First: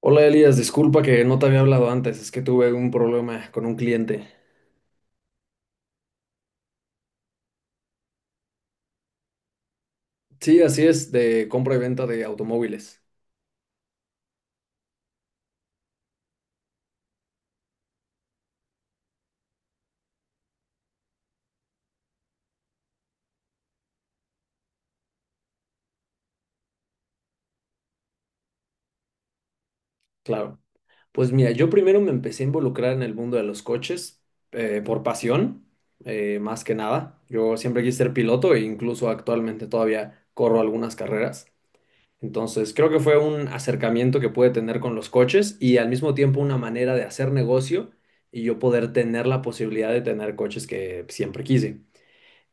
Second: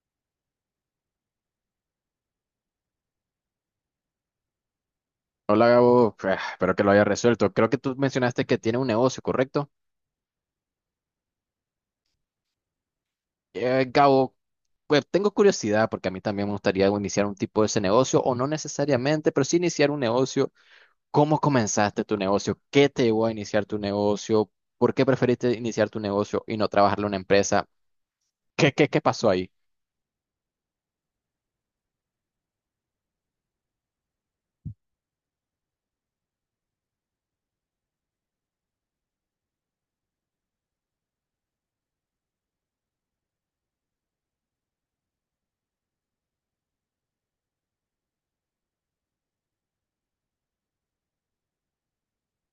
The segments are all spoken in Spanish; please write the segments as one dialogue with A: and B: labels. A: Hola Elías, disculpa que no te había hablado antes, es que tuve un problema con un cliente.
B: Hola Gabo. Ah, espero que lo haya resuelto. Creo que tú mencionaste que tiene un negocio, ¿correcto?
A: Sí, así es, de compra y venta de automóviles,
B: Gabo, pues tengo curiosidad porque a mí también me gustaría, bueno, iniciar un tipo de ese negocio, o no necesariamente, pero sí iniciar un negocio. ¿Cómo comenzaste tu negocio? ¿Qué te llevó a iniciar tu negocio? ¿Por qué preferiste iniciar tu negocio y no trabajarlo en una empresa? ¿Qué pasó ahí?
A: claro. Pues mira, yo primero me empecé a involucrar en el mundo de los coches por pasión, más que nada. Yo siempre quise ser piloto e incluso actualmente todavía corro algunas carreras. Entonces creo que fue un acercamiento que pude tener con los coches y al mismo tiempo una manera de hacer negocio y yo poder tener la posibilidad de tener coches que siempre quise.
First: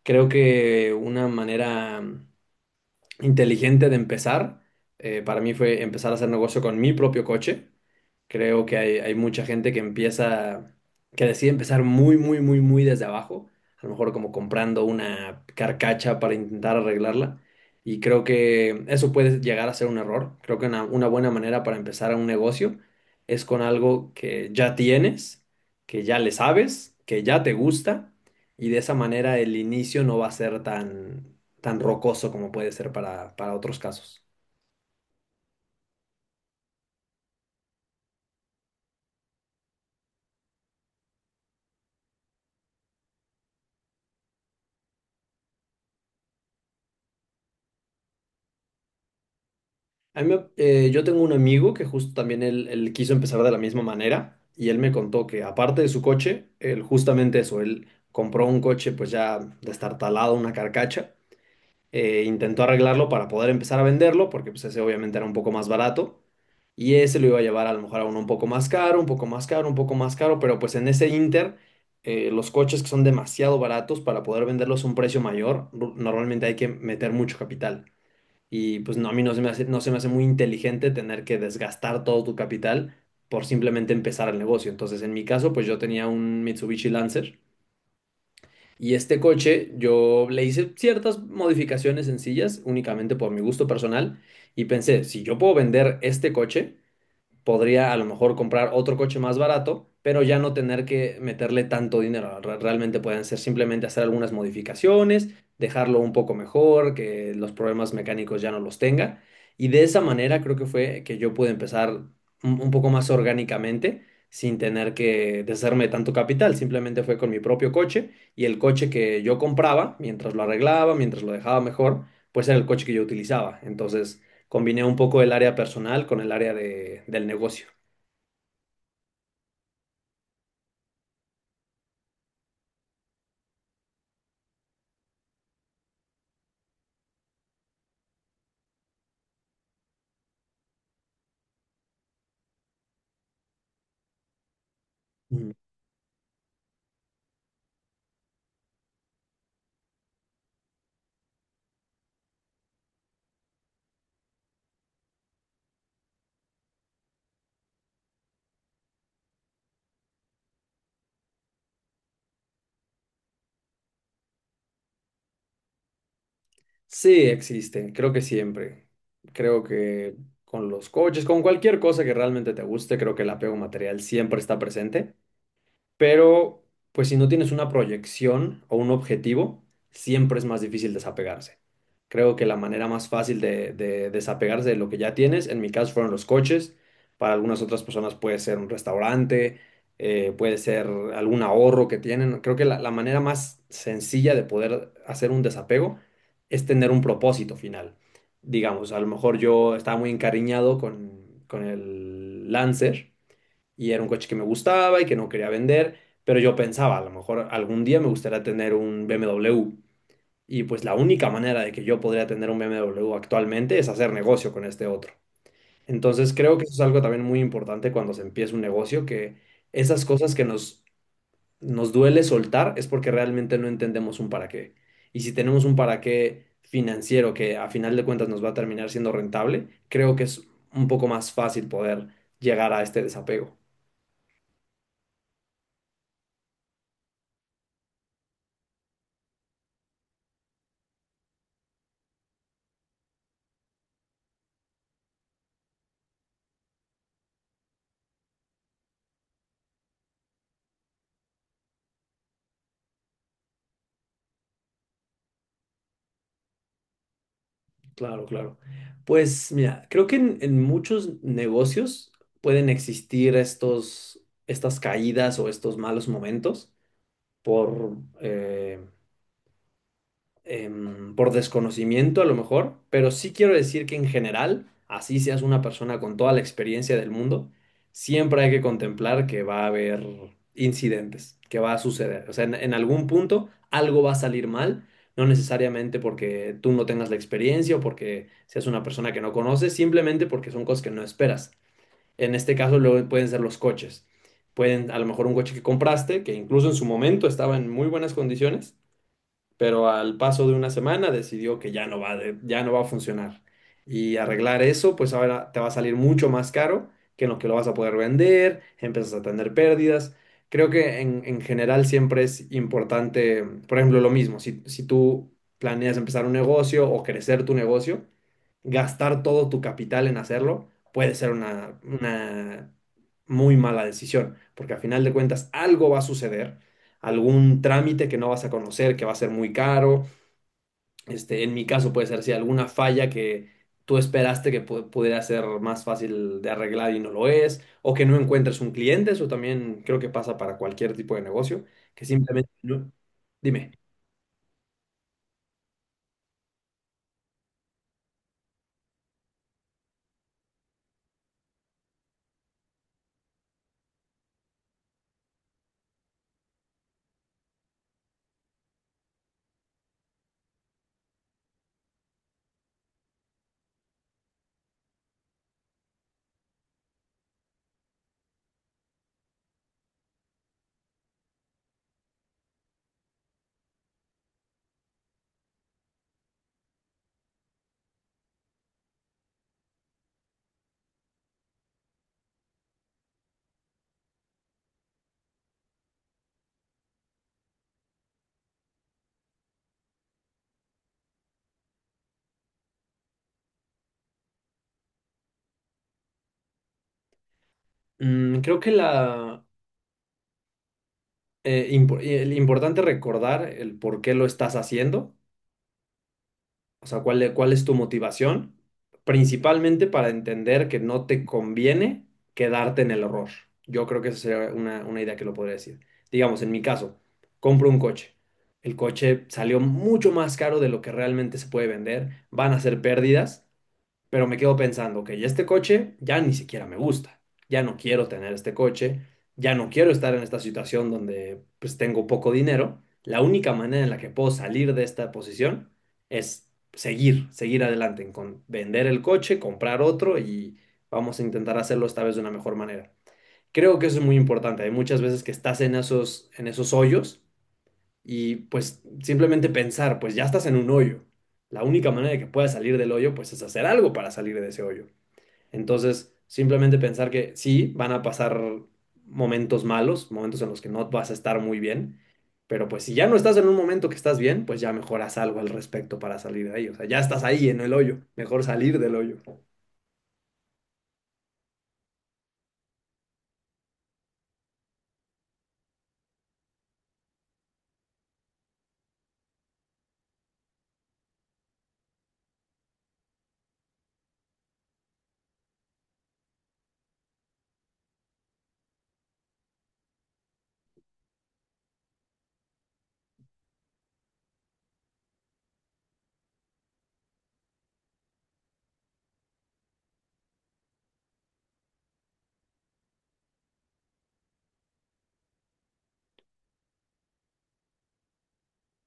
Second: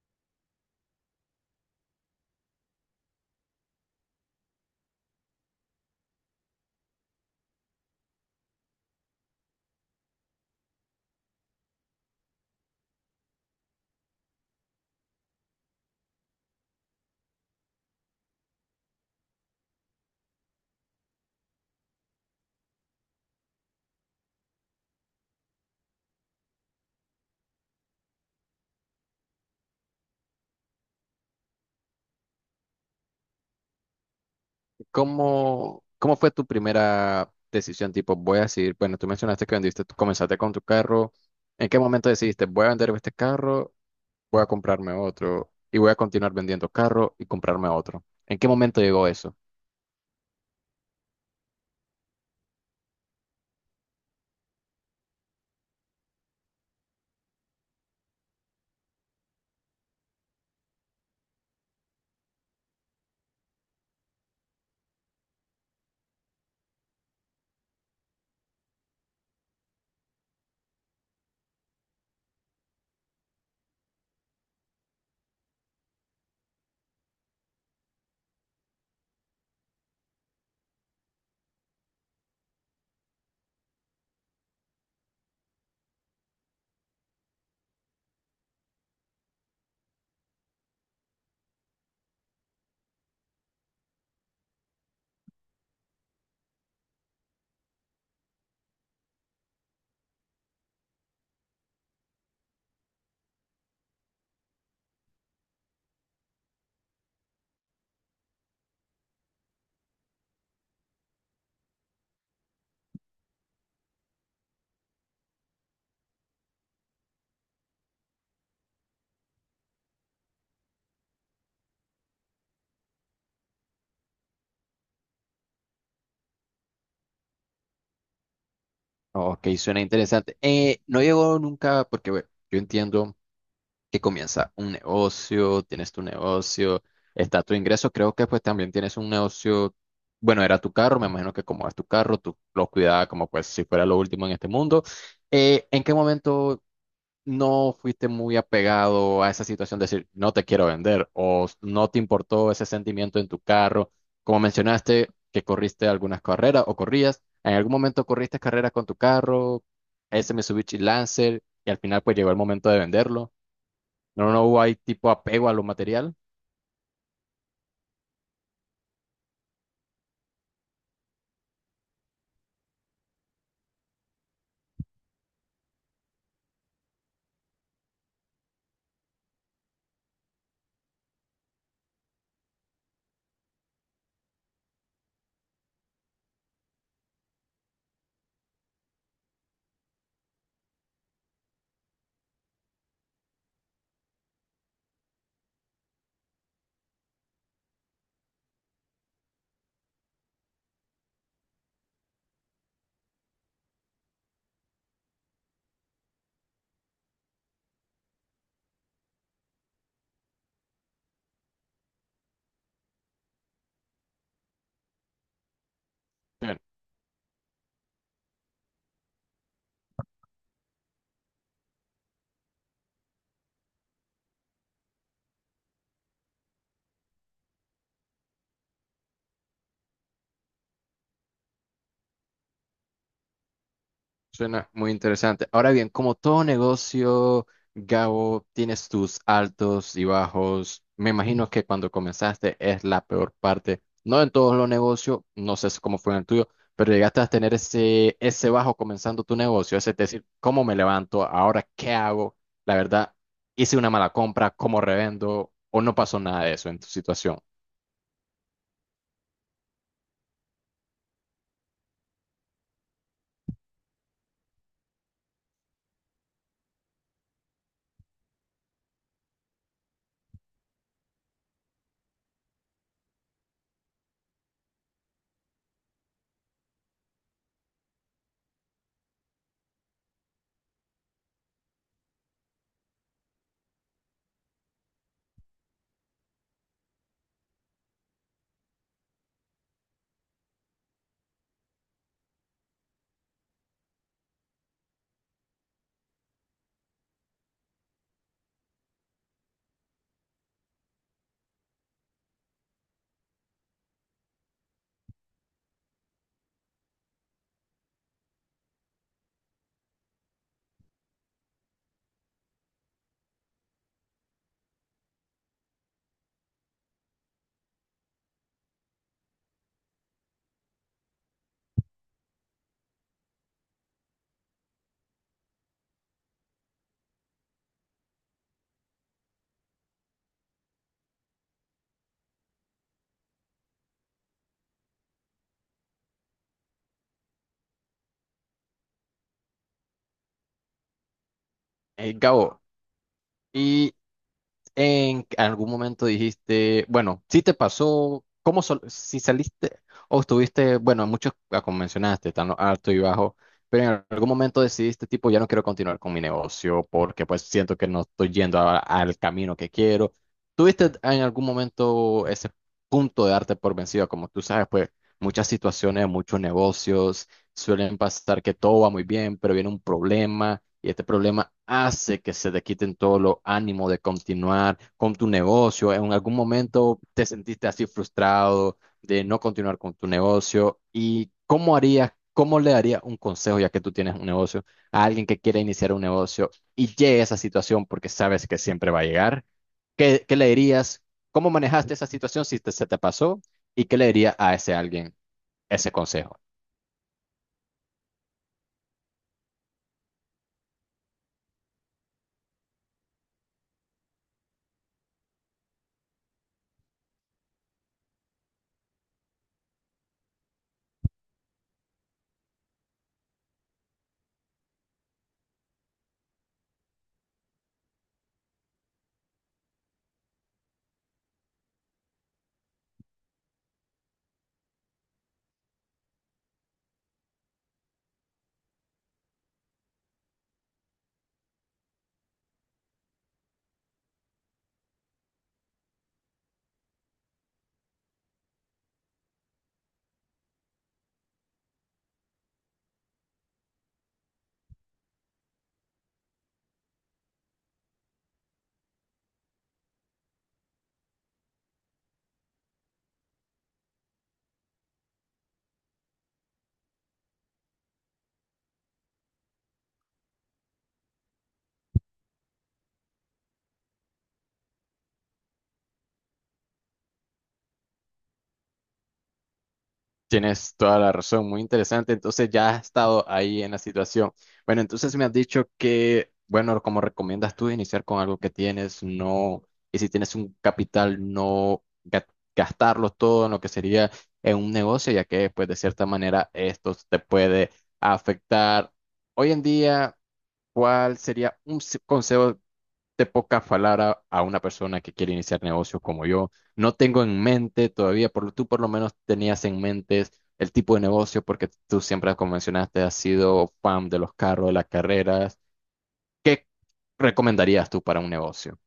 A: Creo que una manera inteligente de empezar. Para mí fue empezar a hacer negocio con mi propio coche. Creo que hay mucha gente que empieza, que decide empezar muy, muy, muy, muy desde abajo. A lo mejor como comprando una carcacha para intentar arreglarla. Y creo que eso puede llegar a ser un error. Creo que una buena manera para empezar un negocio es con algo que ya tienes, que ya le sabes, que ya te gusta. Y de esa manera el inicio no va a ser tan, tan rocoso como puede ser para otros casos.
B: ¿Cómo fue tu primera decisión? Tipo, voy a decir, bueno, tú mencionaste que vendiste, tú comenzaste con tu carro. ¿En qué momento decidiste voy a vender este carro? Voy a comprarme otro y voy a continuar vendiendo carro y comprarme otro. ¿En qué momento llegó eso?
A: Yo tengo un amigo que justo también él quiso empezar de la misma manera y él me contó que aparte de su coche, él justamente eso, él compró un coche pues ya destartalado, una carcacha, intentó arreglarlo para poder empezar a venderlo, porque pues ese obviamente era un poco más barato, y ese lo iba a llevar a lo mejor a uno un poco más caro, un poco más caro, un poco más caro, pero pues en ese inter, los coches que son demasiado baratos para poder venderlos a un precio mayor, normalmente hay que meter mucho capital. Y pues no, a mí no se me hace, no se me hace muy inteligente tener que desgastar todo tu capital por simplemente empezar el negocio. Entonces, en mi caso, pues yo tenía un Mitsubishi Lancer y este coche yo le hice ciertas modificaciones sencillas, únicamente por mi gusto personal, y pensé, si yo puedo vender este coche, podría a lo mejor comprar otro coche más barato, pero ya no tener que meterle tanto dinero. Realmente pueden ser simplemente hacer algunas modificaciones, dejarlo un poco mejor, que los problemas mecánicos ya no los tenga. Y de esa manera creo que fue que yo pude empezar un poco más orgánicamente, sin tener que deshacerme de tanto capital. Simplemente fue con mi propio coche y el coche que yo compraba, mientras lo arreglaba, mientras lo dejaba mejor, pues era el coche que yo utilizaba. Entonces, combiné un poco el área personal con el del negocio.
B: Ok, suena interesante. No llegó nunca porque, bueno, yo entiendo que comienza un negocio, tienes tu negocio, está tu ingreso, creo que pues también tienes un negocio, bueno, era tu carro, me imagino que como es tu carro, tú lo cuidabas como, pues, si fuera lo último en este mundo.
A: Ujú.
B: ¿En qué momento no fuiste muy apegado a esa situación de decir no te quiero vender, o no te importó ese sentimiento en tu carro? Como mencionaste que corriste algunas carreras o corrías, en algún momento corriste carreras con tu carro, ese Mitsubishi Lancer, y al final pues llegó el momento de venderlo. No, no hubo ahí tipo apego a lo material.
A: Sí, existen, creo que siempre. Creo que con los coaches, con cualquier cosa que realmente te guste, creo que el apego material siempre está presente, pero pues si no tienes una proyección o un objetivo, siempre es más difícil desapegarse. Creo que la manera más fácil de desapegarse de lo que ya tienes, en mi caso fueron los coches, para algunas otras personas puede ser un restaurante, puede ser algún ahorro que tienen. Creo que la manera más sencilla de poder hacer un desapego es tener un propósito final. Digamos, a lo mejor yo estaba muy encariñado con el Lancer y era un coche que me gustaba y que no quería vender, pero yo pensaba, a lo mejor algún día me gustaría tener un BMW. Y pues la única manera de que yo podría tener un BMW actualmente es hacer negocio con este otro. Entonces creo que eso es algo también muy importante cuando se empieza un negocio, que esas cosas nos duele soltar es porque realmente no entendemos un para qué. Y si tenemos un para qué financiero que a final de cuentas nos va a terminar siendo rentable, creo que es un poco más fácil poder llegar a este desapego.
B: Suena muy interesante. Ahora bien, como todo negocio, Gabo, tienes tus altos y bajos. Me imagino que cuando comenzaste es la peor parte. No en todos los negocios, no sé cómo fue en el tuyo, pero llegaste a tener ese bajo comenzando tu negocio. Es decir, ¿cómo me levanto? ¿Ahora qué hago? La verdad, hice una mala compra, ¿cómo revendo? ¿O no pasó nada de eso en tu situación?
A: Claro, claro. Pues mira, creo que en muchos negocios pueden existir estas caídas o estos malos momentos por, por desconocimiento a lo mejor, pero sí quiero decir que en general, así seas una persona con toda la experiencia del mundo, siempre hay que contemplar que va a haber incidentes, que va a suceder. O sea, en algún punto algo va a salir mal, no necesariamente porque tú no tengas la experiencia o porque seas una persona que no conoces, simplemente porque son cosas que no esperas. En este caso, luego pueden ser los coches. Pueden, a lo mejor un coche que compraste, que incluso en su momento estaba en muy buenas condiciones pero al paso de una semana decidió que ya no va a funcionar. Y arreglar eso, pues ahora te va a salir mucho más caro que en lo que lo vas a poder vender, empiezas a tener pérdidas. Creo que en general siempre es importante, por ejemplo, lo mismo, si tú planeas empezar un negocio o crecer tu negocio, gastar todo tu capital en hacerlo puede ser una muy mala decisión, porque al final de cuentas algo va a suceder algún trámite que no vas a conocer, que va a ser muy caro. Este, en mi caso puede ser si alguna falla que tú esperaste que pudiera ser más fácil de arreglar y no lo es, o que no encuentres un cliente, eso también creo que pasa para cualquier tipo de negocio, que simplemente
B: Gabo,
A: no. Dime.
B: y en algún momento dijiste, bueno, si te pasó, ¿cómo si saliste o estuviste, bueno, muchos, como mencionaste, están alto y bajo, pero en algún momento decidiste, tipo, ya no quiero continuar con mi negocio porque pues siento que no estoy yendo al camino que quiero? ¿Tuviste en algún momento ese punto de darte por vencido? Como tú sabes, pues muchas situaciones, muchos negocios suelen pasar que todo va muy bien, pero viene un problema y este problema hace que se te quiten todos los ánimos de continuar con tu negocio. ¿En algún momento te sentiste así frustrado de no continuar con tu negocio? ¿Y cómo harías, cómo le darías un consejo, ya que tú tienes un negocio, a alguien que quiere iniciar un negocio y llegue a esa situación porque sabes que siempre va a llegar? ¿Qué le dirías? ¿Cómo manejaste esa situación si se te pasó? ¿Y qué le dirías a ese alguien, ese consejo?
A: Mm, creo que el importante recordar el por qué lo estás haciendo. O sea, cuál es tu motivación? Principalmente para entender que no te conviene quedarte en el error. Yo creo que esa sería una idea que lo podría decir. Digamos, en mi caso, compro un coche. El coche salió mucho más caro de lo que realmente se puede vender. Van a ser pérdidas. Pero me quedo pensando, ok, este coche ya ni siquiera me gusta, ya no quiero tener este coche, ya no quiero estar en esta situación donde pues tengo poco dinero. La única manera en la que puedo salir de esta posición es seguir adelante, con vender el coche, comprar otro y vamos a intentar hacerlo esta vez de una mejor manera. Creo que eso es muy importante. Hay muchas veces que estás en esos hoyos y pues simplemente pensar, pues ya estás en un hoyo. La única manera de que puedas salir del hoyo, pues es hacer algo para salir de ese hoyo. Entonces, simplemente pensar que sí, van a pasar momentos malos, momentos en los que no vas a estar muy bien, pero pues si ya no estás en un momento que estás bien, pues ya mejor haz algo al respecto para salir de ahí. O sea, ya estás ahí en el hoyo, mejor salir del hoyo.
B: Tienes toda la razón, muy interesante. Entonces ya has estado ahí en la situación. Bueno, entonces me has dicho que, bueno, como recomiendas tú iniciar con algo que tienes, no, y si tienes un capital, no gastarlo todo en lo que sería en un negocio, ya que pues de cierta manera esto te puede afectar. Hoy en día, ¿cuál sería un consejo te poca falar a una persona que quiere iniciar negocios como yo? No tengo en mente todavía, por, tú por lo menos tenías en mente el tipo de negocio, porque tú siempre, como mencionaste, has sido fan de los carros, de las carreras. ¿Qué recomendarías tú para un negocio?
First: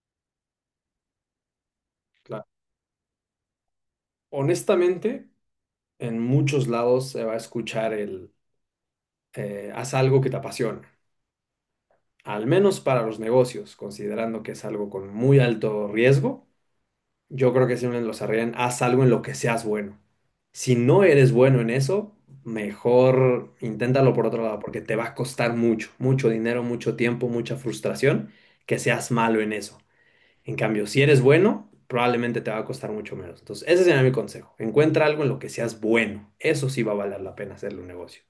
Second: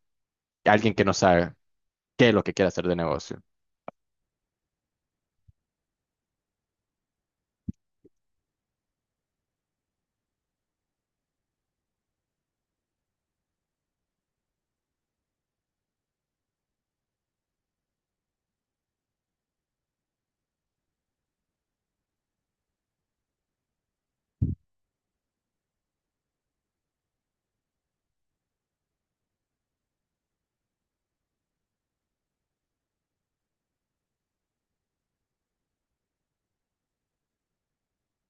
B: Alguien que no sabe qué es lo
A: Claro.
B: que quiere hacer de negocio.
A: Honestamente, en muchos lados se va a escuchar el haz algo que te apasiona. Al menos para los negocios, considerando que es algo con muy alto riesgo, yo creo que siempre los arriesgan, haz algo en lo que seas bueno. Si no eres bueno en eso, mejor inténtalo por otro lado, porque te va a costar mucho, mucho dinero, mucho tiempo, mucha frustración que seas malo en eso. En cambio, si eres bueno, probablemente te va a costar mucho menos. Entonces, ese sería mi consejo. Encuentra algo en lo que seas bueno. Eso sí va a valer la pena hacerle un negocio.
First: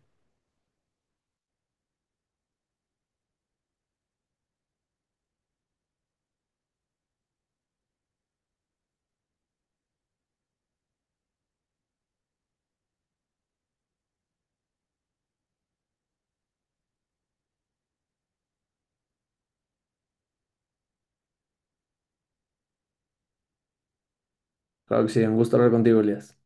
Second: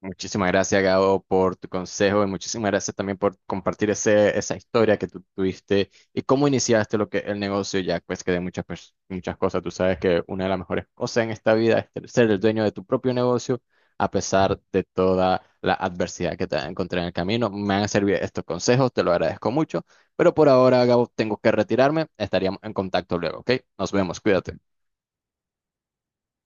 B: Muchísimas gracias, Gabo, por tu consejo, y muchísimas gracias también por compartir esa historia que tú tuviste y cómo iniciaste lo que el negocio ya, pues que de muchas, muchas cosas, tú sabes que una de las mejores cosas en esta vida es ser el dueño de tu propio negocio a pesar de toda la adversidad que te encontré en el camino. Me han servido estos consejos, te lo agradezco mucho, pero por ahora, Gabo, tengo que retirarme. Estaríamos en contacto luego, ¿ok? Nos vemos, cuídate.
A: Claro que sí, un gusto hablar contigo, Elías.